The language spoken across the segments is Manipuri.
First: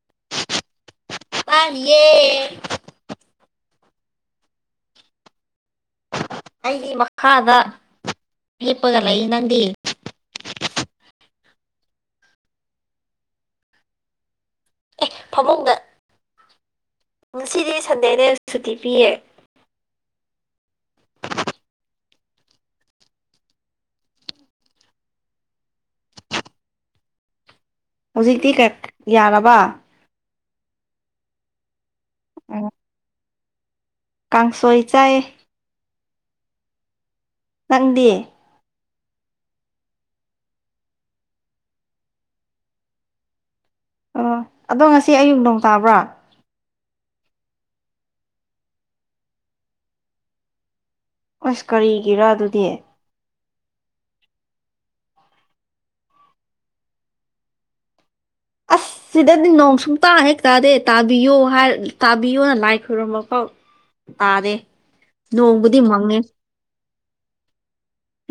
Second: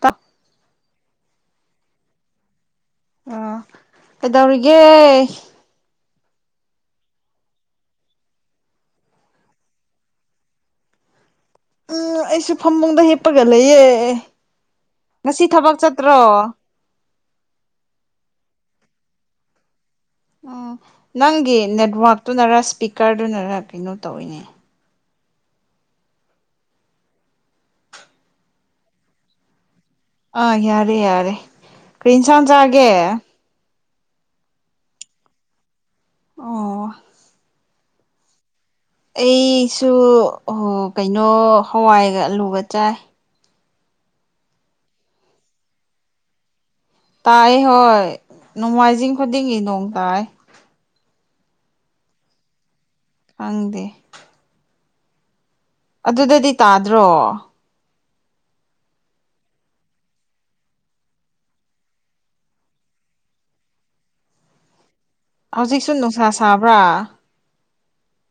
ꯇꯞ ꯇꯥꯔꯤꯌꯦ ꯑꯥ ꯀꯩꯗꯧꯔꯤꯒꯦ ꯑꯩꯒꯤ ꯃꯈꯥꯗ ꯍꯤꯞꯄꯒ ꯂꯩ ꯅꯪꯗꯤ ꯎꯝ ꯑꯩꯁꯨ ꯐꯃꯨꯡꯗ ꯍꯤꯞꯄꯒ ꯂꯩꯌꯦ ꯉꯁꯤ ꯐꯃꯨꯡꯗ ꯊꯕꯛ ꯆꯠꯇ꯭ꯔꯣ ꯉꯁꯤꯗꯤ ꯁꯟꯗꯦꯅꯦ ꯁꯨꯇꯤ ꯄꯤꯌꯦ ꯎꯝ ꯅꯪꯒꯤ ꯅꯦꯠꯋꯥꯛꯇꯨꯅꯔ ꯏꯁꯄꯤꯀꯔꯗꯨꯅꯔ ꯀꯩꯅꯣ ꯇꯧꯋꯤꯅꯦ ꯍꯧꯖꯤꯛꯇꯤ ꯀꯩ ꯌꯥꯔꯕ ꯑꯥ ꯌꯥꯔꯦ ꯌꯥꯔꯦ ꯀ꯭ꯔꯤꯏꯟꯁꯥꯡ ꯆꯥꯒꯦ ꯀꯥꯡꯁꯣꯏ ꯆꯥꯏꯌꯦ ꯑꯣ ꯅꯪꯗꯤ ꯑꯩꯁꯨ ꯍꯣ ꯀꯩꯅꯣ ꯍꯋꯥꯏꯒ ꯑꯜꯂꯨꯒ ꯆꯥꯏ ꯑꯣ ꯑꯗꯣ ꯉꯁꯤ ꯑꯌꯨꯛ ꯅꯣꯡ ꯇꯥꯕ꯭ꯔꯥ ꯇꯥꯏꯌꯦ ꯍꯣꯏ ꯅꯣꯡꯃꯥꯏꯖꯤꯡ ꯈꯨꯗꯤꯡꯒꯤ ꯅꯣꯡ ꯇꯥꯏ ꯑꯁ ꯀꯔꯤꯒꯤꯔꯥ ꯑꯗꯨꯗꯤ ꯈꯪꯗꯦ ꯑꯗꯨꯗꯗꯤ ꯇꯥꯗ꯭ꯔꯣ ꯑꯁ ꯁꯤꯗꯗꯤ ꯅꯣꯡ ꯁꯨꯡꯇꯥ ꯍꯦꯛ ꯇꯥꯗꯦ ꯇꯥꯕꯤꯌꯣ ꯇꯥꯕꯤꯌꯣꯅ ꯂꯥꯏ ꯈꯨꯔꯨꯝꯕꯐꯥꯎ ꯇꯥꯗꯦ ꯅꯣꯡꯕꯨꯗꯤ ꯍꯧꯖꯤꯛꯁꯨ ꯃꯪꯉꯦ ꯅꯨꯡꯁꯥ ꯁꯥꯕ꯭ꯔꯥ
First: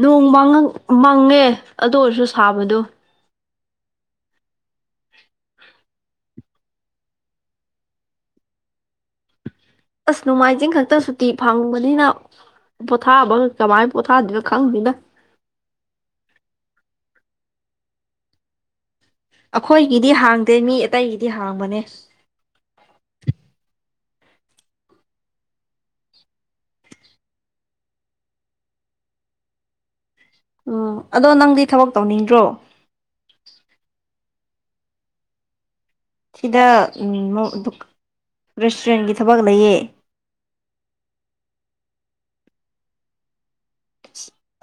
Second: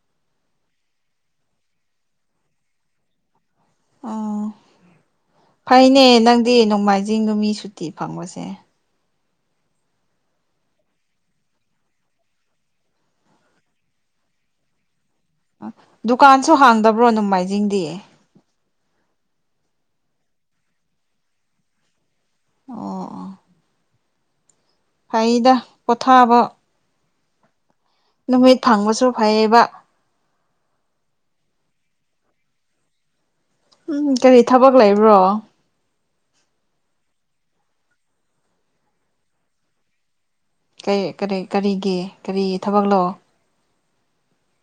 ꯅꯣꯡ ꯃꯪꯉ ꯃꯪꯉꯦ ꯑꯗꯨ ꯑꯣꯏꯔꯁꯨ ꯁꯥꯕꯗꯣ ꯑꯣ ꯐꯩꯅꯦ ꯅꯪꯗꯤ ꯅꯣꯡꯃꯥꯏꯖꯤꯡ ꯅꯨꯃꯤ ꯁꯨꯇꯤ ꯐꯪꯕꯁꯦ ꯑꯁ ꯅꯣꯡꯃꯥꯏꯖꯤꯡ ꯈꯛꯇ ꯁꯨꯇꯤ ꯐꯪꯕꯅꯤꯅ ꯄꯣꯊꯥꯕꯒ ꯀꯃꯥꯏ ꯄꯣꯊꯥꯗꯣꯏꯅꯣ ꯈꯪꯗꯦꯗ ꯗꯨꯀꯥꯟꯁꯨ ꯍꯥꯡꯗꯕ꯭ꯔꯣ ꯅꯣꯡꯃꯥꯏꯖꯤꯡꯗꯤ ꯑꯩꯈꯣꯏꯒꯤꯗꯤ ꯍꯥꯡꯗꯦ ꯃꯤ ꯑꯇꯩꯒꯤꯗꯤ ꯍꯥꯡꯕꯅꯦ ꯑꯣ ꯑꯣ ꯐꯩꯗ ꯄꯣꯊꯥꯕ ꯅꯨꯃꯤꯠ ꯐꯪꯕꯁꯨ ꯐꯩꯌꯦꯕ ꯎꯝ ꯑꯗꯣ ꯅꯪꯗꯤ ꯊꯕꯛ ꯇꯧꯅꯤꯡꯗ꯭ꯔꯣ ꯎꯝ ꯀꯔꯤ ꯊꯕꯛ ꯂꯩꯕ꯭ꯔꯣ ꯁꯤꯗ ꯎꯝ ꯗꯨ ꯔꯦꯁꯇꯨꯔꯦꯟꯒꯤ ꯊꯕꯛ ꯂꯩꯌꯦ ꯀꯩ ꯀꯔꯤ ꯀꯔꯤꯒꯤ ꯀꯔꯤ ꯊꯕꯛ ꯂꯣ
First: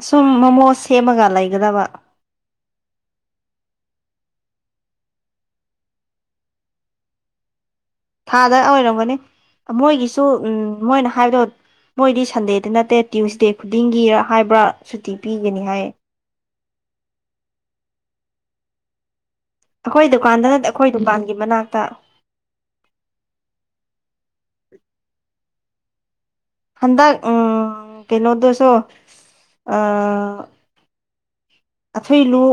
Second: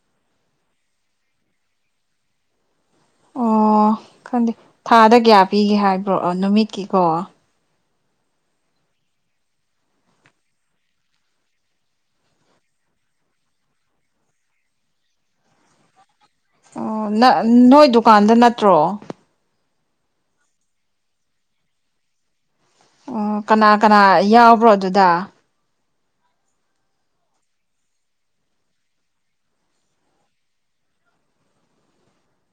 ꯁꯨꯝ ꯃꯣꯃꯣ ꯁꯦꯝꯃꯒ ꯂꯩꯒꯗꯕ ꯑꯣ ꯈꯪꯗꯦ ꯊꯥꯗ ꯀꯌꯥ ꯄꯤꯒꯦ ꯍꯥꯏꯕ꯭ꯔꯣ ꯑꯣ ꯅꯨꯃꯤꯠꯀꯤꯀꯣ ꯊꯥꯗ ꯑꯣꯏꯔꯝꯒꯅꯤ ꯃꯣꯏꯒꯤꯁꯨ ꯎꯝ ꯃꯣꯏꯅ ꯍꯥꯏꯕꯗꯣ ꯃꯣꯏꯗꯤ ꯁꯟꯗꯦꯗ ꯅꯠꯇꯦ ꯇ꯭ꯋꯨꯁꯗꯦ ꯈꯨꯗꯤꯡꯒꯤ ꯍꯥꯏꯕ꯭ꯔꯥ ꯁꯨꯇꯤ ꯄꯤꯒꯅꯤ ꯍꯥꯏ ꯑꯣ ꯅꯪ ꯅꯣꯏ ꯗꯨꯀꯥꯟꯗ ꯅꯠꯇ꯭ꯔꯣ ꯑꯩꯈꯣꯏ ꯗꯨꯀꯥꯟꯗ ꯅꯠ ꯑꯩꯈꯣꯏ ꯗꯨꯀꯥꯟꯒꯤ ꯃꯅꯥꯛꯇ ꯑꯣ ꯀꯅꯥ ꯀꯅꯥ ꯌꯥꯎꯕ꯭ꯔꯣ ꯑꯗꯨꯗ ꯍꯟꯗꯛ ꯎꯝ ꯀꯩꯅꯣꯗꯨꯁꯨ ꯑꯥ ꯑꯊꯨꯏꯂꯨ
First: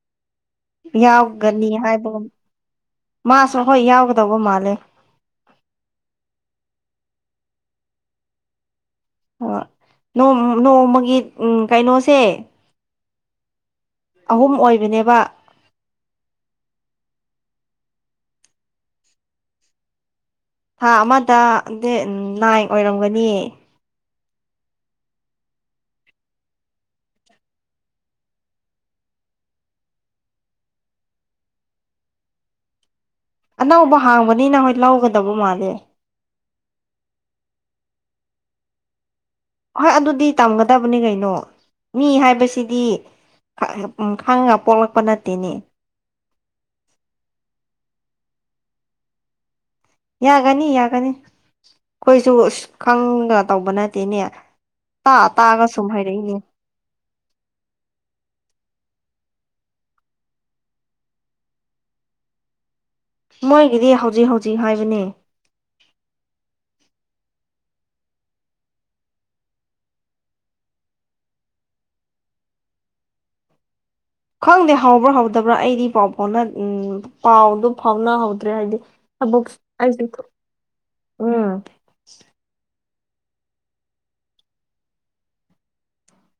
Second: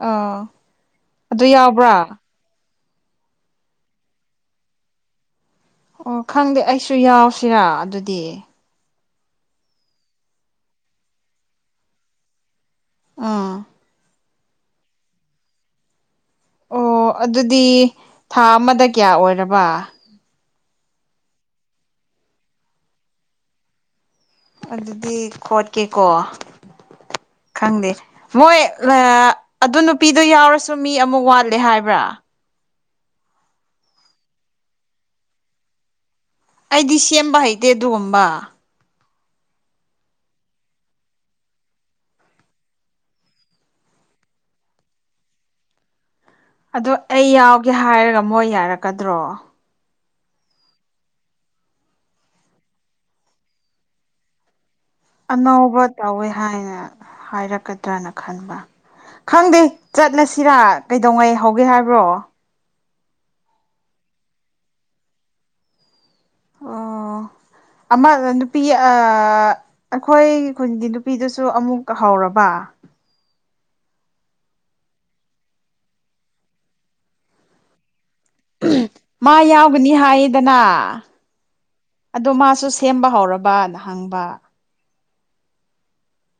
ꯑꯥꯎ ꯌꯥꯎꯒꯅꯤ ꯍꯥꯏꯕꯒꯨꯝ ꯃꯥꯁꯨ ꯍꯣꯏ ꯌꯥꯎꯒꯗꯧꯕ ꯃꯥꯜꯂꯦ ꯑꯣ ꯈꯪꯗꯦ ꯑꯩꯁꯨ ꯌꯥꯎꯁꯤꯔꯥ ꯑꯗꯨꯗꯤ ꯑ ꯅꯣꯡ ꯅꯣꯡꯃꯒꯤ ꯎꯝ ꯀꯩꯅꯣꯁꯦ ꯎꯝ ꯑꯍꯨꯝ ꯑꯣꯏꯕꯅꯦꯕ ꯑꯣ ꯑꯗꯨꯗꯤ ꯊꯥ ꯑꯃꯗ ꯀꯌꯥ ꯑꯣꯏꯔꯕ ꯊꯥ ꯑꯃꯗ ꯗꯦ ꯅꯥꯏꯟ ꯑꯣꯏꯔꯝꯒꯅꯤꯌꯦ ꯑꯗꯨꯗꯤ ꯈꯣꯠꯀꯦꯀꯣ ꯈꯪꯗꯦ ꯃꯣꯏ ꯑꯗꯨ ꯅꯨꯄꯤꯗꯨ ꯌꯥꯎꯔꯁꯨ ꯃꯤ ꯑꯃꯨꯛ ꯋꯥꯠꯂꯦ ꯍꯥꯏꯕ꯭ꯔꯥ ꯑꯅꯧꯕ ꯍꯥꯡꯕꯅꯤꯅ ꯍꯣꯏ ꯂꯧꯒꯗꯕ ꯃꯥꯜꯂꯦ ꯑꯩꯗꯤ ꯁꯦꯝꯕ ꯍꯩꯇꯦ ꯑꯗꯨꯒꯨꯝꯕ ꯍꯣꯏ ꯑꯗꯨꯗꯤ ꯇꯝꯒꯗꯕꯅꯤ ꯀꯩꯅꯣ ꯃꯤ ꯍꯥꯏꯕꯁꯤꯗꯤ ꯎꯝ ꯈꯪꯉꯒ ꯄꯣꯛꯂꯛꯄ ꯅꯠꯇꯦꯅꯤ ꯑꯗꯣ ꯑꯩ ꯌꯥꯎꯒꯦ ꯍꯥꯏꯔꯒ ꯃꯣꯏ ꯌꯥꯔꯛꯀꯗ꯭ꯔꯣ ꯌꯥꯒꯅꯤ ꯌꯥꯒꯅꯤ ꯑꯩꯈꯣꯏꯁꯨ ꯑꯥ ꯈꯪꯒ ꯇꯧꯕ ꯅꯠꯇꯦꯅꯦ ꯇꯥ ꯇꯥꯒ ꯑꯅꯧꯕ ꯁꯨꯝ ꯇꯧꯋꯦ ꯍꯥꯏꯔꯛꯏꯅꯦ ꯍꯥꯏꯅ ꯍꯥꯏꯔꯛꯀꯗ꯭ꯔꯅ ꯈꯟꯕ ꯈꯪꯗꯦ ꯆꯠꯂꯁꯤꯔꯥ ꯀꯩꯗꯧꯉꯩ ꯍꯧꯒꯦ ꯍꯥꯏꯕ꯭ꯔꯣ ꯃꯣꯏꯒꯤꯗꯤ ꯍꯧꯖꯤꯛ ꯍꯧꯖꯤꯛ ꯍꯥꯏꯕꯅꯦ ꯑꯣ ꯑꯃ ꯅꯨꯄꯤ ꯑꯥ ꯑꯩꯈꯣꯏꯒꯤ ꯈꯨꯟꯒꯤ ꯅꯨꯄꯤꯗꯨꯁꯨ ꯑꯃꯨꯛ ꯍꯧꯔꯕ [inaudible] ꯈꯪꯗꯦ ꯍꯧꯕ꯭ꯔꯥ ꯍꯧꯗꯕ꯭ꯔꯥ ꯑꯩꯗꯤ ꯄꯥꯎ ꯐꯥꯎꯅ ꯎꯝ ꯄꯥꯎꯗꯨ ꯐꯥꯎꯅ ꯃꯥ ꯌꯥꯎꯒꯅꯤ ꯍꯥꯏꯌꯦꯗꯅ ꯎꯝ ꯑꯗꯣ ꯃꯥꯁꯨ ꯁꯦꯝꯕ ꯍꯧꯔꯕꯅ ꯍꯪꯕ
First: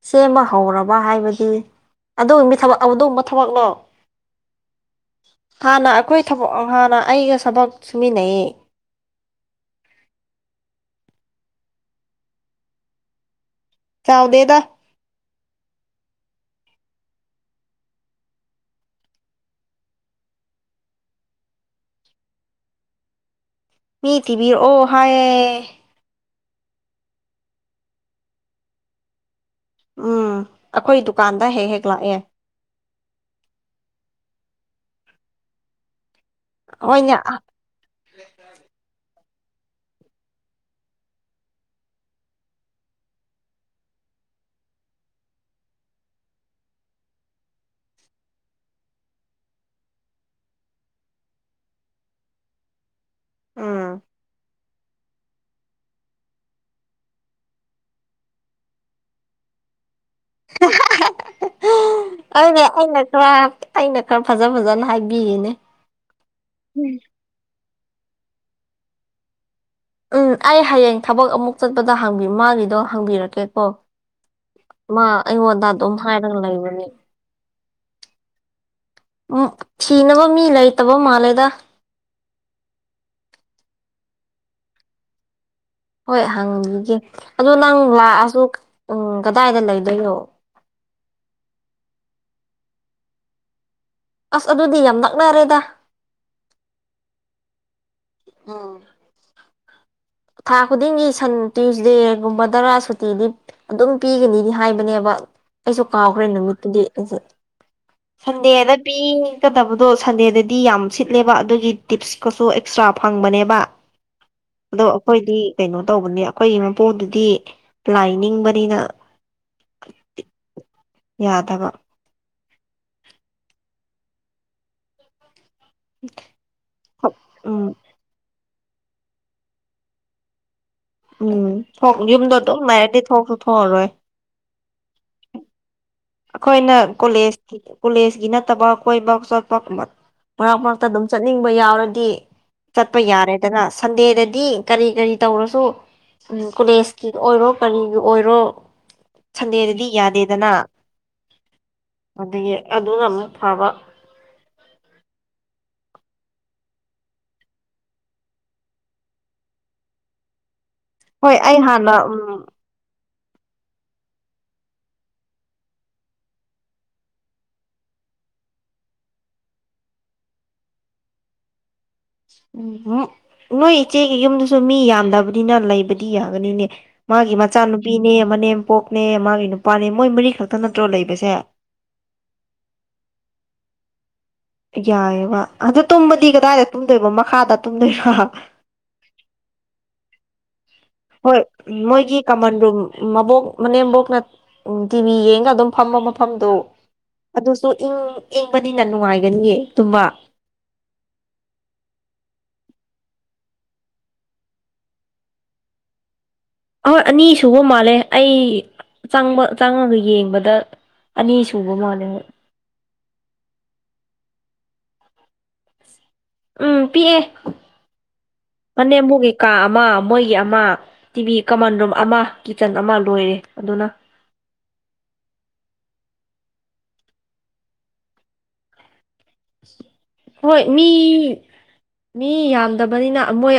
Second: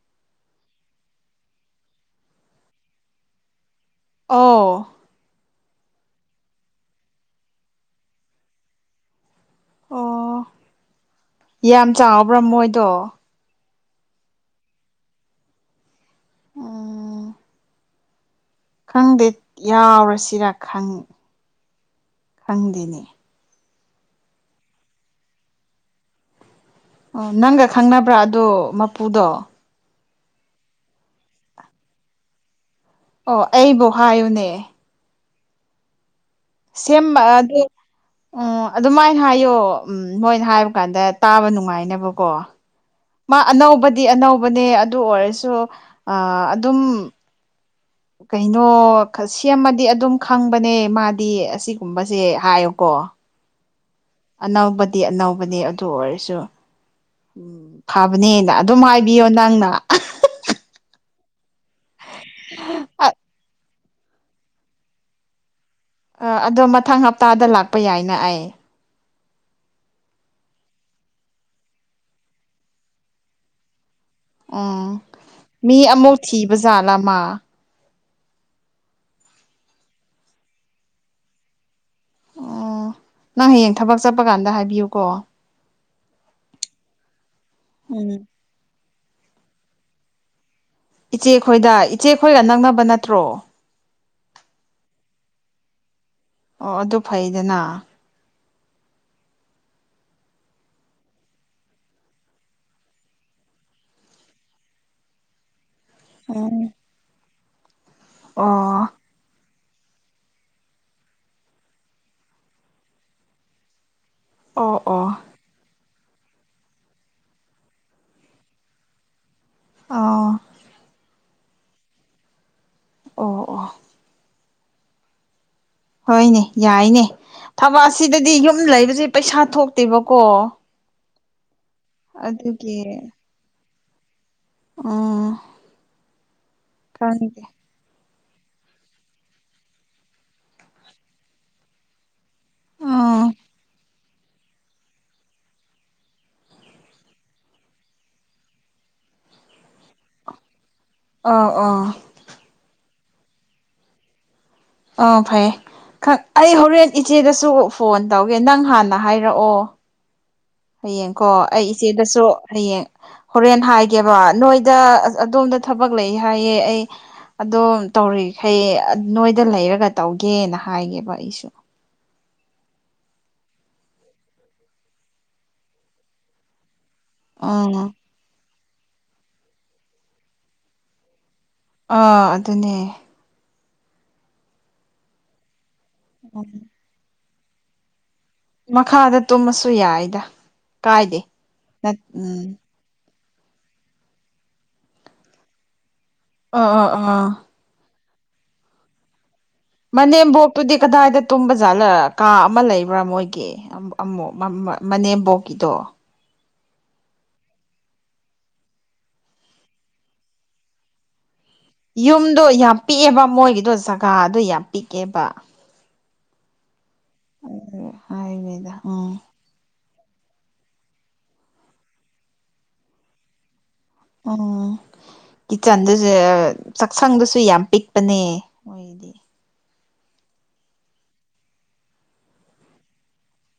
ꯁꯦꯝꯕ ꯍꯧꯔꯕ ꯍꯥꯏꯕꯗꯤ ꯑꯗꯨꯒꯨꯝꯕ ꯊꯕꯛ ꯂꯣ ꯑꯣ ꯍꯥꯟꯅ ꯑꯩꯈꯣꯏ ꯊꯕꯛ ꯍꯥꯟꯅ ꯑꯩꯒ ꯊꯕꯛ ꯁꯨꯃꯤꯟꯅꯩ ꯑꯣ ꯌꯥꯝ ꯆꯥꯎꯕ꯭ꯔꯥ ꯃꯣꯏꯗꯣ ꯆꯥꯎꯗꯦꯗ ꯑꯣ ꯈꯪꯗꯦ ꯌꯥꯎꯔꯁꯤꯔ ꯈꯪ ꯈꯪꯗꯦꯅꯦ ꯃꯤ ꯇꯤꯕꯤꯔꯛ ꯑꯣ ꯍꯥꯏꯌꯦ ꯑꯣ ꯅꯪꯒ ꯈꯪꯅꯕ꯭ꯔꯥ ꯑꯗꯣ ꯃꯄꯨꯗꯣ ꯎꯝ ꯑꯩꯈꯣꯏ ꯗꯨꯀꯥꯟꯗ ꯍꯦꯛ ꯍꯦꯛ ꯂꯥꯛꯑꯦ ꯑꯣ ꯑꯩꯕꯨ ꯍꯥꯏꯌꯨꯅꯦ ꯍꯣꯏꯅꯦ ꯁꯦꯝꯕ ꯑꯗꯨ ꯎꯝ ꯑꯗꯨꯃꯥꯏ ꯍꯥꯏꯌꯣ ꯎꯝ ꯃꯣꯏꯅ ꯍꯥꯏꯕ ꯀꯥꯟꯗ ꯇꯥꯕ ꯅꯨꯡꯉꯥꯏꯅꯕꯀꯣ ꯃꯥ ꯑꯅꯧꯕꯗꯤ ꯑꯅꯧꯕꯅꯦ ꯑꯗꯨ ꯑꯣꯏꯔꯁꯨ ꯑꯥ ꯑꯗꯨꯝ ꯀꯩꯅꯣ ꯈ ꯁꯦꯝꯃꯗꯤ ꯑꯗꯨꯝ ꯈꯪꯕꯅꯦ ꯃꯥꯗꯤ ꯑꯁꯤꯒꯨꯝꯕꯁꯦ ꯍꯥꯏꯌꯨꯀꯣ ꯎꯝ ꯑꯅꯧꯕꯗꯤ ꯑꯅꯧꯕꯅꯦ ꯑꯗꯨ ꯑꯣꯏꯔꯁꯨ ꯎꯝ ꯐꯕꯅꯦꯅ ꯑꯗꯨꯝ ꯍꯥꯏꯕꯤꯌꯣ ꯅꯪꯅ [unintelligible] ꯑꯩꯅ ꯈꯔ ꯐꯖ ꯐꯖꯅ ꯍꯥꯏꯕꯤꯌꯦꯅꯦ ꯑꯥ ꯑꯗꯣ ꯃꯊꯪ ꯍꯞꯇꯥꯗ ꯂꯥꯛꯄ ꯌꯥꯏꯅ ꯑꯩ ꯎꯝ ꯑꯩ ꯍꯌꯦꯡ ꯊꯕꯛ ꯑꯃꯨꯛ ꯆꯠꯄꯗ ꯍꯪꯒ ꯃꯥꯒꯤꯗꯣ ꯍꯪꯕꯤꯔꯛꯀꯦꯀꯣ ꯎꯝ ꯃꯥ ꯑꯩꯉꯣꯟꯗ ꯃꯤ ꯑꯗꯨꯝ ꯑꯃꯨꯛ ꯍꯥꯏꯔꯒ ꯊꯤꯕ ꯂꯩꯕꯅꯤ ꯖꯥꯠꯂꯥ ꯃꯥ ꯎꯝ ꯊꯤꯅꯕ ꯃꯤ ꯂꯩꯇꯕ ꯃꯥꯜꯂꯦꯗ ꯑꯣ ꯅꯪ ꯍꯌꯦꯡ ꯊꯕꯛ ꯆꯠꯄ ꯀꯥꯟꯗ ꯍꯥꯏꯕꯤꯌꯨꯀꯣ ꯍꯣꯏ ꯍꯪꯒꯤꯒꯦ ꯑꯗꯣ ꯅꯪ ꯎꯝ ꯂꯥꯛꯑꯁꯨ ꯎꯝ ꯀꯗꯥꯏꯗ ꯂꯩꯗꯣꯏꯅꯣ ꯏꯆꯦꯈꯣꯏꯗ ꯏꯆꯦꯈꯣꯏꯒ ꯅꯛꯅꯕ ꯅꯠꯇ꯭ꯔꯣ ꯑꯁ ꯑꯗꯨꯗꯤ ꯌꯥꯝ ꯅꯛꯅꯔꯦꯗ ꯑꯣ ꯑꯗꯨ ꯐꯩꯗꯅ ꯎꯝ ꯊꯥ ꯈꯨꯗꯤꯡꯒꯤ ꯁꯟ ꯇ꯭ꯌꯨꯁꯗꯦꯒꯨꯝꯕꯗꯔꯥ ꯁꯨꯇꯤꯗꯤ ꯑꯗꯨꯝ ꯄꯤꯒꯅꯤꯗꯤ ꯍꯥꯏꯕꯅꯦꯕ ꯑꯩꯁꯨ ꯀꯥꯎꯈ꯭ꯔꯦ ꯎꯝ ꯅꯨꯃꯤꯠꯇꯨꯗꯤ ꯑꯩꯁꯦ ꯁꯟꯗꯦꯗ ꯑꯣ ꯄꯤ ꯀꯗꯕꯗꯣ ꯁꯟꯗꯦꯗꯗꯤ ꯌꯥꯝ ꯁꯤꯠꯂꯦꯕ ꯑꯗꯨꯒꯤ ꯇꯤꯞꯁꯀꯁꯨ ꯑꯦꯛꯁꯇ꯭ꯔꯥ ꯐꯪꯕꯅꯦꯕ ꯑꯣ ꯑꯗꯣ ꯑꯣ ꯑꯩꯈꯣꯏꯗꯤ ꯀꯩꯅꯣ ꯇꯧꯕꯅꯦ ꯑꯩꯈꯣꯏꯒꯤ ꯃꯄꯨꯗꯨꯗꯤ ꯂꯥꯏ ꯅꯤꯡꯕꯅꯤꯅ ꯑꯥꯎ ꯌꯥꯗꯕ ꯑꯣ ꯑꯣ ꯍꯣꯏꯅꯦ ꯌꯥꯏꯅꯦ ꯊꯕꯛ ꯎꯝ ꯊꯕꯛ ꯑꯁꯤꯗꯗꯤ ꯌꯨꯝ ꯗꯨꯝ ꯂꯩꯕꯁꯦ ꯄꯩꯁꯥ ꯊꯣꯛꯇꯦꯕꯀꯣ ꯎꯝ ꯊꯣꯛ ꯌꯨꯝꯗꯣ ꯑꯗꯨꯝ ꯂꯥꯏꯔꯗꯤ ꯊꯣꯛꯁꯨ ꯊꯣꯛꯑꯔꯣꯏ ꯥꯎꯝ ꯑꯩꯈꯣꯏꯅ ꯀꯣꯂꯦꯖ ꯀꯣꯂꯦꯖ ꯒꯤ ꯅꯠꯇꯕ ꯀꯣꯏꯕ ꯆꯣꯠꯄ ꯐꯃꯠ ꯃꯔꯛ ꯃꯔꯛꯇ ꯑꯗꯨꯝ ꯆꯠꯅꯤꯡꯕ ꯌꯥꯎꯔꯗꯤ ꯆꯠꯄ ꯎꯝ ꯌꯥꯔꯦꯗꯅ ꯁꯟꯗꯦꯗꯗꯤ ꯀꯔꯤ ꯀꯔꯤ ꯇꯧꯔꯁꯨ ꯎꯝ ꯀꯣꯂꯦꯖꯀꯤ ꯑꯣꯏꯔꯣ ꯀꯔꯤꯒꯤ ꯑꯣꯏꯔꯣ ꯁꯟꯗꯦꯗꯗꯤ ꯌꯥꯗꯦꯗꯅ ꯑꯥ ꯑꯥ ꯑꯗꯒꯤ ꯑꯗꯨꯅ ꯑꯃꯨꯛ ꯐꯥꯕ ꯑꯥ ꯐꯩꯌꯦ ꯈꯛ ꯑꯩ ꯍꯣꯔꯦꯟ ꯏꯆꯦꯗꯁꯨ ꯐꯣꯟ ꯇꯧꯒꯦ ꯅꯪ ꯍꯥꯟꯅ ꯍꯥꯏꯔꯛꯑꯣ ꯍꯌꯦꯡ ꯀꯣ ꯍꯣꯏ ꯑꯩ ꯍꯥꯟꯅ ꯏꯆꯦꯗꯁꯨ ꯎꯝ ꯍꯌꯦꯡ ꯍꯣꯔꯦꯟ ꯍꯥꯏꯒꯦꯕ ꯅꯣꯏꯗ ꯑꯗꯣꯝꯗ ꯊꯕꯛ ꯂꯩ ꯍꯥꯏꯌꯦ ꯑꯩ ꯑꯗꯣ ꯇꯧꯔꯤꯈꯩ ꯑ ꯅꯣꯏꯗ ꯂꯩꯔꯒ ꯇꯧꯒꯦꯅ ꯍꯥꯏꯒꯦꯕ ꯑꯩꯁꯨ ꯎꯝꯎꯨꯝ ꯅꯣꯏ ꯏꯆꯦꯒꯤ ꯌꯨꯝꯗꯨꯁꯨ ꯃꯤ ꯌꯥꯝꯗꯕꯅꯤꯅ ꯂꯩꯕꯗꯤ ꯌꯥꯒꯅꯤꯅꯦ ꯃꯥꯒꯤ ꯎꯝ ꯃꯆꯥꯅꯨꯄꯤꯅꯦ ꯃꯅꯦꯝꯄꯣꯛꯅꯦ ꯃꯥꯒꯤ ꯅꯨꯄꯥꯅꯦ ꯃꯣꯏ ꯃꯔꯤ ꯈꯛꯇ ꯅꯠꯇ꯭ꯔꯣ ꯂꯩꯕꯁꯦ ꯑꯥ ꯑꯗꯨꯅꯦ ꯌꯥꯏꯑꯦꯕ ꯑꯗꯨ ꯇꯨꯝꯕꯗꯤ ꯎꯝ ꯀꯗꯥꯏꯗ ꯇꯨꯝꯗꯣꯏꯕ ꯃꯈꯥꯗ ꯇꯨꯝꯗꯣꯏꯔꯣ ꯃꯈꯥꯗ ꯇꯨꯝꯃꯁꯨ ꯌꯥꯏꯗ ꯀꯥꯏꯗꯦ ꯍꯣꯏ ꯅꯠ ꯃꯣꯏꯒꯤ ꯎꯝ ꯀꯃꯟ ꯔꯨꯝ ꯃꯕꯣꯛ ꯃꯅꯦꯝꯕꯣꯛꯅ ꯇꯤꯚꯤ ꯌꯦꯡꯒ ꯑꯗꯨꯝ ꯐꯝꯕ ꯃꯞ ꯐꯝꯗꯣ ꯑꯥ ꯑꯥ ꯑꯥ ꯑꯗꯨꯁꯨ ꯏꯪ ꯏꯪꯕꯅꯤꯅ ꯅꯨꯡꯉꯥꯏꯒꯅꯤꯌꯦ ꯇꯨꯝꯕ ꯃꯅꯦꯝꯕꯣꯛꯇꯨꯗꯤ ꯀꯗꯥꯏꯗ ꯇꯨꯝꯕ ꯖꯥꯠꯂ ꯀꯥ ꯑꯃ ꯂꯩꯕ ꯄꯨꯔ ꯃꯣꯏꯒꯤ ꯑꯝ ꯑꯝꯃ ꯃꯅꯦꯝꯕꯣꯛꯀꯤꯗꯣ ꯍꯣꯏ ꯑꯅꯤ ꯁꯨꯕ ꯃꯥꯜꯂꯦ ꯑꯩ ꯆꯪꯕ ꯆꯪꯉꯒ ꯌꯦꯡꯕꯗ ꯑꯅꯤ ꯁꯨ ꯌꯨꯝꯗꯣ ꯌꯥꯝ ꯄꯤꯛꯑꯦꯕ ꯃꯣꯏꯒꯤꯗꯣ ꯖꯒꯥꯗꯣ ꯌꯥꯝ ꯄꯤꯛꯑꯦꯕ ꯎꯝ ꯄꯤꯛꯑꯦ ꯍꯥꯏꯅꯤꯗ ꯎꯝ ꯃꯅꯦꯝꯕꯣꯛꯀꯤ ꯀꯥ ꯑꯃ ꯃꯣꯏꯒꯤ ꯑꯃ ꯇꯤꯚꯤ ꯀꯃꯟ ꯔꯨꯝ ꯑꯃ ꯀꯤꯠꯆꯟ ꯑꯃ ꯂꯣꯏꯔꯦ ꯑꯗꯨꯅꯧ ꯑꯣ ꯀꯤꯆꯟꯗꯨꯁꯨ ꯑꯥ ꯆꯥꯛꯁꯪꯗꯨꯁꯨ ꯌꯥꯝ ꯄꯤꯛꯄꯅꯦ ꯃꯣꯏꯒꯤꯗꯤ ꯍꯣꯏ ꯃꯤ ꯃꯤ ꯌꯥꯝꯗꯕꯅꯤꯅ ꯃꯣꯏ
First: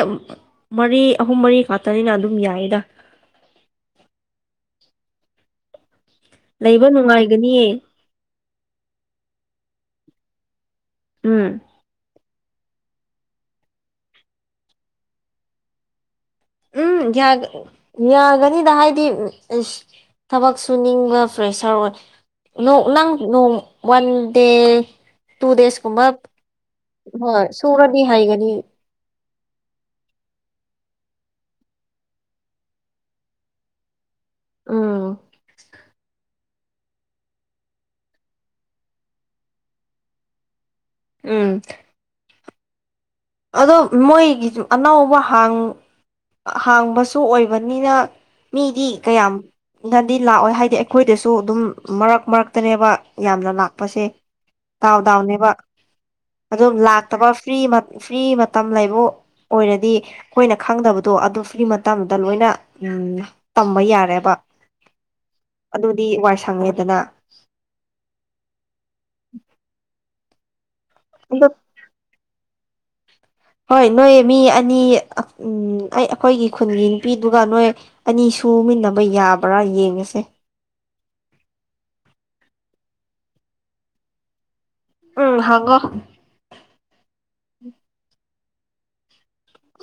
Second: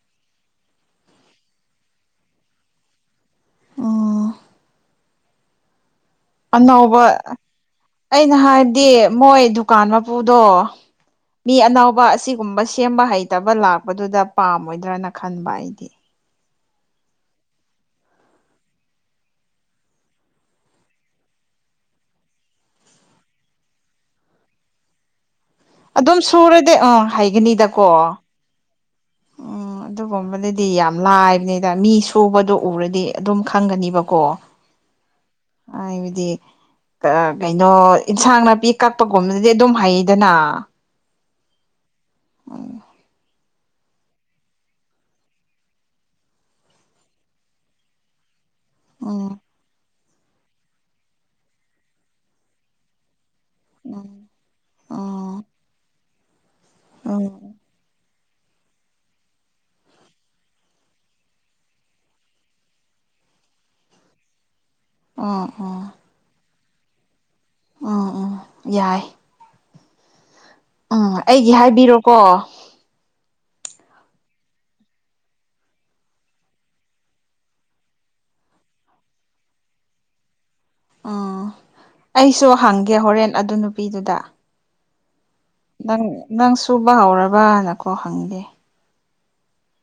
ꯃꯔꯤ ꯑꯍꯨꯝ ꯃꯔꯤ ꯈꯥꯛꯛꯇꯅꯤꯅ ꯑꯗꯨꯝ ꯌꯥꯏꯌꯦꯗ ꯎꯝ ꯂꯩꯕ ꯑꯅꯧꯕ ꯅꯨꯡꯉꯥꯏꯒꯅꯤꯌꯦ ꯑꯩꯅ ꯍꯥꯏ ꯗꯤ ꯃꯣꯏ ꯗꯨꯀꯥꯟ ꯃꯄꯨꯗꯣ ꯎꯝ ꯃꯤ ꯑꯅꯧꯕ ꯁꯤꯒꯨꯝꯕ ꯁꯦꯝꯕ ꯍꯩꯇꯕ ꯂꯥꯛꯄꯗꯨꯗ ꯄꯥꯝꯃꯣꯏꯗ꯭ꯔꯅ ꯈꯟꯕ ꯑꯩꯗꯤ ꯌꯥꯒ ꯌꯥꯒꯅꯤꯗ ꯍꯥꯏꯗꯤ ꯏꯁ ꯊꯕꯛ ꯁꯨꯅꯤꯡꯕ ꯐ꯭ꯔꯦꯁꯔ ꯑꯣꯏ ꯅꯣꯡ ꯅꯪ ꯅꯣꯡ ꯋꯥꯟ ꯗꯦ ꯇꯨ ꯗꯦꯖꯀꯨꯝꯕ ꯑꯗꯨꯝ ꯁꯨꯔꯗꯤ ꯑꯪ ꯍꯣꯏ ꯍꯩꯒꯅꯤꯗꯀꯣ ꯁꯨꯔꯗꯤ ꯍꯩꯒꯅꯤ ꯎꯝ ꯑꯗꯨꯒꯨꯝꯕꯗꯗꯤ ꯌꯥꯝ ꯂꯥꯏꯕꯅꯤꯗ ꯃꯤ ꯁꯨꯕꯗꯣ ꯎꯔꯗꯤ ꯑꯗꯨꯝ ꯈꯪꯒꯅꯤꯕ ꯀꯣ ꯎꯝ ꯍꯥꯏꯕꯗꯤ ꯀꯩꯅꯣ ꯏꯟꯁꯥꯡ ꯅꯥꯄꯤ ꯀꯛꯄꯒꯨꯝꯕꯗꯗꯤ ꯑꯗꯨꯝ ꯍꯩꯗꯅ ꯎꯝ ꯑꯗꯣ ꯃꯣꯏꯒꯤꯁꯨ ꯑꯅꯧꯕ ꯍꯥꯡ ꯍꯥꯡꯕꯁꯨ ꯑꯣꯏꯕꯅꯤꯅ ꯃꯤꯗꯤ ꯎꯝ ꯀꯌꯥꯝꯅꯗꯤ ꯂꯥꯛꯑꯣꯏ ꯍꯥꯏꯗꯤ ꯑꯩꯈꯣꯏꯗꯁꯨ ꯑꯗꯨꯝ ꯃꯔꯛ ꯃꯔꯛꯇꯅꯦꯕ ꯌꯥꯝꯅ ꯂꯥꯛꯄꯁꯦ ꯎꯝ ꯗꯥꯎ ꯎꯝ ꯗꯥꯎꯅꯦꯕ ꯑꯗꯨꯝ ꯎꯝ ꯂꯥꯛꯇꯕ ꯐ꯭ꯔꯤ ꯐ꯭ꯔꯤ ꯃꯇꯝ ꯂꯩꯕꯨ ꯑꯣꯏꯔꯗꯤ ꯑꯩꯈꯣꯏꯅ ꯈꯪꯗꯕꯗꯣ ꯑꯗꯨ ꯐ꯭ꯔꯤ ꯃꯇꯝꯗ ꯂꯣꯏꯅ ꯇꯝꯕ ꯌꯥꯔꯦꯕ ꯎꯝ ꯎꯝ ꯑꯗꯨꯗꯤ ꯋꯥꯏ ꯁꯪꯉꯦꯗꯅ ꯎꯝ ꯎꯝ ꯌꯥꯏ ꯎꯝ ꯑꯗꯣ ꯑꯩꯒꯤ ꯍꯥꯏꯕꯤꯔꯣꯀꯣ ꯍꯣꯏ ꯅꯣꯏ ꯃꯤ ꯑꯅꯤ ꯎꯝ ꯑꯩ ꯑꯩꯈꯣꯏꯒꯤ ꯈꯨꯟꯒꯤ ꯅꯨꯄꯤꯗꯨꯒ ꯅꯣꯏ ꯑꯅꯤꯁꯨ ꯁꯨꯃꯤꯟꯅꯕ ꯌꯥꯕ꯭ꯔꯥ ꯌꯦꯡꯉꯁꯦ ꯎꯝ ꯑꯩꯁꯨ ꯍꯪꯒꯦ ꯍꯣꯔꯦꯟ ꯑꯗꯨ ꯅꯨꯄꯤꯗꯨꯗ ꯎꯝ ꯍꯪꯉꯣ ꯅꯪ ꯅꯪ ꯁꯨꯕ ꯍꯧꯔꯕꯅꯀꯣ ꯍꯪꯒꯦ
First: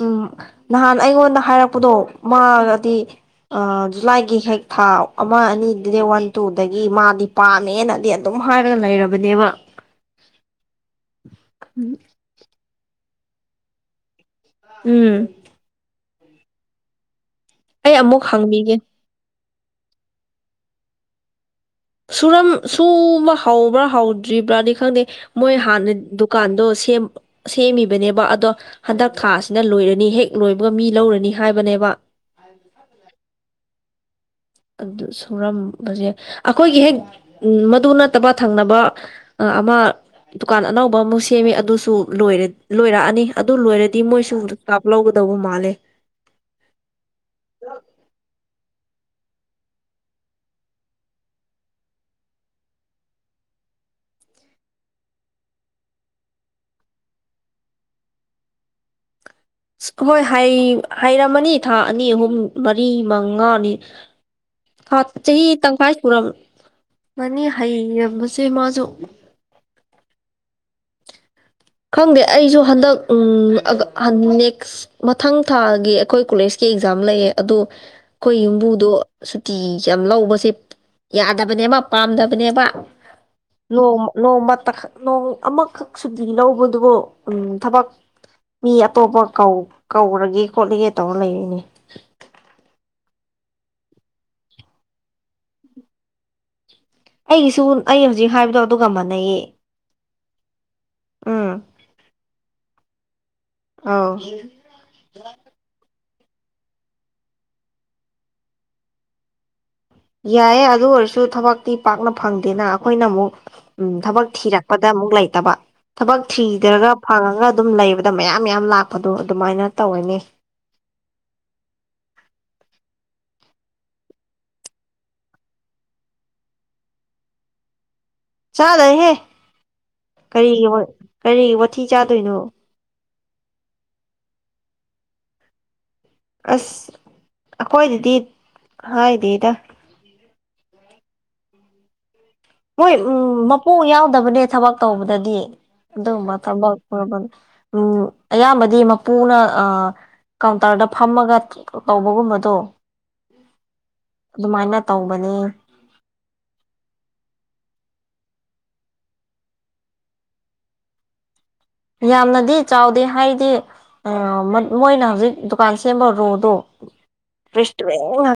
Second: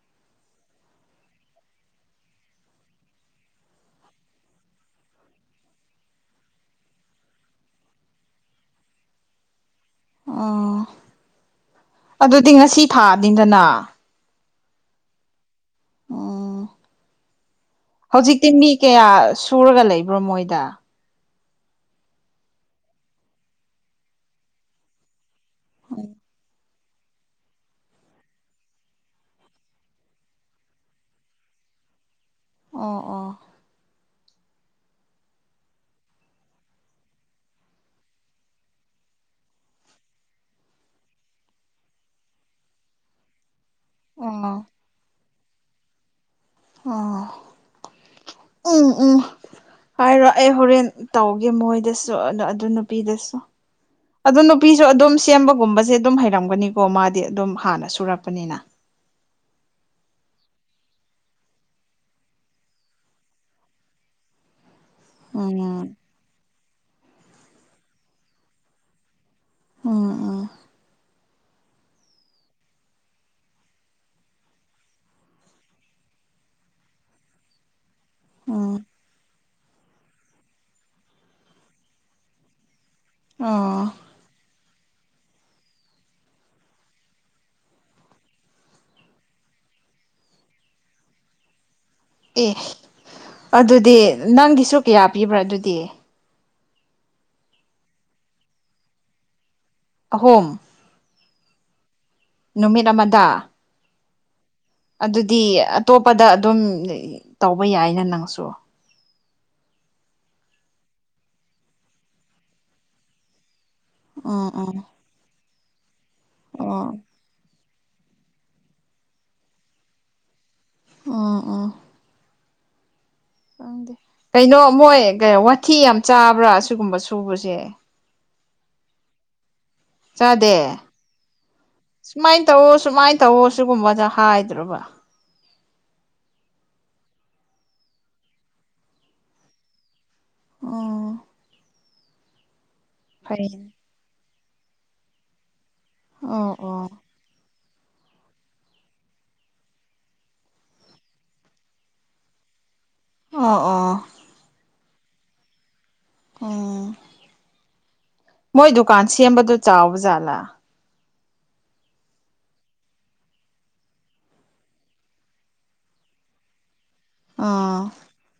ꯎꯝ ꯅꯍꯥꯟ ꯑꯩꯉꯣꯟꯗ ꯍꯥꯏꯔꯛꯄꯗꯣ ꯃꯥꯒꯗꯤ ꯑ ꯖꯨꯂꯥꯏꯒꯤ ꯍꯦꯛ ꯊꯥ ꯑꯃ ꯑꯅꯤꯗꯦ ꯋꯥꯟ ꯇꯨꯗꯒꯤ ꯃꯥꯗꯤ ꯄꯥꯝꯃꯦꯅꯗꯤ ꯑꯗꯨꯝ ꯍꯥꯏꯔꯒ ꯂꯩꯔꯕꯅꯦꯕ ꯑꯣ ꯑꯗꯨꯗꯤ ꯉꯁꯤ ꯊꯥꯅꯤꯗꯅ ꯎꯝ ꯎꯝ ꯑꯩ ꯑꯃꯨꯛ ꯍꯧꯖꯤꯛꯇꯤ ꯃꯤ ꯍꯪꯕꯤꯒꯦ ꯀꯌꯥ ꯁꯨꯔꯒ ꯂꯩꯕ꯭ꯔꯣ ꯃꯣꯏꯗ ꯁꯨꯔꯝ ꯁꯨꯕ ꯍꯕ꯭ꯔꯥ ꯍꯧꯗ꯭ꯔꯤꯕ꯭ꯔꯥꯗꯤ ꯈꯪꯗꯦ ꯃꯣꯏ ꯍꯥꯟꯅ ꯗꯨꯀꯥꯟꯗꯣ ꯁꯦꯝꯃꯤꯕꯅꯦꯕ ꯑꯗꯣ ꯍꯟꯗꯛ ꯊꯥ ꯑꯁꯤꯅ ꯂꯣꯏꯔꯅꯤ ꯍꯦꯛ ꯂꯣꯏꯕꯒ ꯃꯤ ꯂꯧꯔꯅꯤ ꯍꯥꯏꯕꯅꯦꯕ [unintelligible] ꯑꯣ ꯑꯣ ꯑꯗꯨ ꯁꯨꯔꯝꯕꯁꯦ ꯑꯩꯈꯣꯏꯒꯤ ꯍꯦꯛ ꯃꯗꯨ ꯅꯠꯇꯕ ꯊꯪꯅꯕ ꯑꯃ ꯗꯨꯀꯥꯟ ꯑꯅꯧꯕ ꯑꯃꯨꯛ ꯁꯦꯝꯃꯤ ꯑꯗꯨꯁꯨ ꯂꯣꯏꯔꯛꯑꯅꯤ ꯑꯗꯨ ꯂꯣꯏꯔꯗꯤ ꯃꯣꯏꯁꯨ ꯑꯣ ꯀꯥꯞ ꯂꯧꯒꯗꯧꯕ ꯃꯥꯜꯂꯦ ꯑꯣ ꯎꯝ ꯎꯝ ꯍꯥꯏꯔꯣ ꯑꯩ ꯍꯣꯔꯦꯟ ꯇꯧꯒꯦ ꯃꯣꯏꯗꯁꯨ ꯑꯗꯣ ꯑꯗꯨ ꯅꯨꯄꯤꯗꯁꯨ ꯑꯗꯨ ꯅꯨꯄꯤꯁꯨ ꯑꯗꯨꯝ ꯁꯦꯝꯕꯒꯨꯝꯕꯁꯦ ꯑꯗꯨꯝ ꯍꯩꯔꯝꯒꯅꯤꯀꯣ ꯃꯥꯗꯤ ꯑꯗꯨꯝ ꯍꯥꯟꯅ ꯁꯨꯔꯛꯄꯅꯤꯅ ꯍꯣꯏ ꯍꯩ ꯍꯩꯔꯝꯃꯅꯤ ꯊꯥ ꯑꯅꯤ ꯑꯍꯨꯝ ꯃꯔꯤ ꯃꯉꯥꯅꯤ [inaudible] ꯊꯥ ꯆꯍꯤ ꯎꯝ ꯇꯪꯈꯥꯏ ꯁꯨꯔꯝ ꯃꯥꯅꯤ ꯍꯩꯔꯝꯕꯁꯦ ꯃꯥꯁꯨ ꯑꯣ ꯑꯣ ꯈꯪꯗꯦ ꯑꯩꯁꯨ ꯍꯟꯗꯛ ꯎꯝ ꯑꯒ ꯍꯟꯅꯦꯛꯁ ꯃꯊꯪ ꯊꯥꯒꯤ ꯑꯩꯈꯣꯏ ꯀꯣꯂꯦꯖꯀꯤ ꯑꯦꯛꯖꯥꯝ ꯂꯩꯌꯦ ꯑꯗꯨ ꯑꯩꯈꯣꯏ ꯎꯝ ꯌꯨꯝꯕꯨꯗꯣ ꯁꯨꯇꯤ ꯌꯥꯝ ꯂꯧꯕꯁꯦ ꯌꯥꯗꯕꯅꯦꯕ ꯄꯥꯝꯗꯕꯅꯦꯕ ꯑꯣ ꯅꯣꯡꯃ ꯅꯣꯡꯃꯇ ꯈꯛ ꯅꯣꯡ ꯑꯃꯈꯛ ꯁꯨꯗꯤ ꯂꯧ ꯕꯗꯨꯕꯥꯎ ꯎꯝ ꯊꯕꯛ ꯃꯤ ꯑꯇꯣꯞꯄ ꯀꯧ ꯀꯧꯔꯒꯦ ꯈꯣꯠꯂꯒꯦ ꯇꯧꯔ ꯂꯩꯔꯤꯅꯦ ꯑꯦ ꯑꯗꯨꯗꯤ ꯅꯪꯒꯤꯁꯨ ꯀꯌꯥ ꯄꯤꯕ꯭ꯔꯥ ꯑꯗꯨꯗꯤ ꯑꯩꯒꯤꯁꯨ ꯑꯩ ꯍꯧꯖꯤꯛ ꯍꯥꯏꯕꯗꯣ ꯑꯗꯨꯒ ꯃꯥꯟꯅꯩꯌꯦ ꯑꯍꯨꯝ ꯎꯝ ꯅꯨꯃꯤꯠ ꯑꯃꯗ ꯑꯥꯎ ꯑꯗꯨꯗꯤ ꯑꯇꯣꯞꯄꯗ ꯑꯗꯨꯝ ꯇꯧꯕ ꯌꯥꯏꯅ ꯅꯪꯁꯨ ꯌꯥꯏꯌꯦ ꯑꯗꯨ ꯑꯣꯏꯔꯁꯨ ꯊꯕꯛꯇꯤ ꯄꯥꯛꯅ ꯐꯪꯗꯦꯅ ꯑꯈꯣꯏꯅ ꯑꯃꯨꯛ ꯎꯝ ꯊꯕꯛ ꯎꯝ ꯎꯝ ꯊꯤꯔꯛꯄꯗ ꯑꯃꯨꯛ ꯂꯩꯇꯕ ꯊꯕꯛ ꯊꯤꯗ꯭ꯔꯒ ꯑꯣ ꯐꯪꯉꯒ ꯑꯗꯨꯝ ꯂꯩꯕꯗ ꯃꯌꯥꯝ ꯃꯌꯥꯝ ꯂꯥꯛꯄꯗꯣ ꯑꯗꯨꯃꯥꯏꯅ ꯇꯧꯔꯅꯤ ꯑꯣ ꯑꯣ ꯈꯪꯗꯦ ꯀꯩꯅꯣ ꯃꯣꯏ ꯒꯩ ꯋꯥꯊꯤ ꯌꯥꯝ ꯆꯥꯕ꯭ꯔꯥ ꯁꯤꯒꯨꯝꯕ ꯁꯨꯕꯁꯦ ꯆꯥꯔꯣꯏꯍꯦ ꯆꯥꯗꯦ ꯀꯔꯤꯒꯤ ꯋꯥ ꯀꯔꯤꯒꯤ ꯋꯥꯊꯤ ꯆꯥꯗꯣꯏꯅꯣ ꯁꯨꯃꯥꯏꯅ ꯇꯧꯑꯣ ꯁꯨꯃꯥꯏꯅ ꯇꯧꯑꯣ ꯁꯤꯒꯨꯝꯕꯗ ꯍꯥꯏꯗ꯭ꯔꯕ ꯑꯁ ꯑꯈꯣꯏꯗꯗꯤ ꯍꯥꯏꯗꯦꯗ ꯑꯣ ꯃꯣꯏ ꯎꯝ ꯃꯄꯨ ꯌꯥꯎꯗꯕꯅꯦ ꯊꯕꯛ ꯇꯧꯕꯗꯗꯤ ꯑꯗꯨꯒꯝꯕ ꯑꯣ ꯊꯕꯛ ꯑꯣ ꯇꯧꯕ ꯎꯝ ꯑꯌꯥꯝꯕꯗꯤ ꯃꯄꯨꯅ ꯑꯥ ꯀꯥꯎꯟꯇꯔꯗ ꯐꯝꯃꯒ ꯀꯧꯕꯒꯨꯝꯕꯗꯣ ꯑꯣ ꯑꯣ ꯇꯧꯕꯅꯤ ꯎꯝ ꯃꯣꯏ ꯗꯨꯀꯥꯟ ꯁꯦꯝꯕꯗꯨ ꯆꯥꯎꯕ ꯖꯥꯠꯂꯥ ꯌꯥꯝꯅꯗꯤ ꯆꯥꯎꯗꯦ ꯍꯥꯏꯗꯤ ꯑꯥ ꯃꯣꯏꯅ ꯍꯧꯖꯤꯛ ꯗꯨꯀꯥꯟ ꯁꯦꯝꯕ ꯔꯣꯗꯣ ꯑꯥ ꯔꯦꯁꯇꯨꯔꯦꯟ ꯉꯥꯛ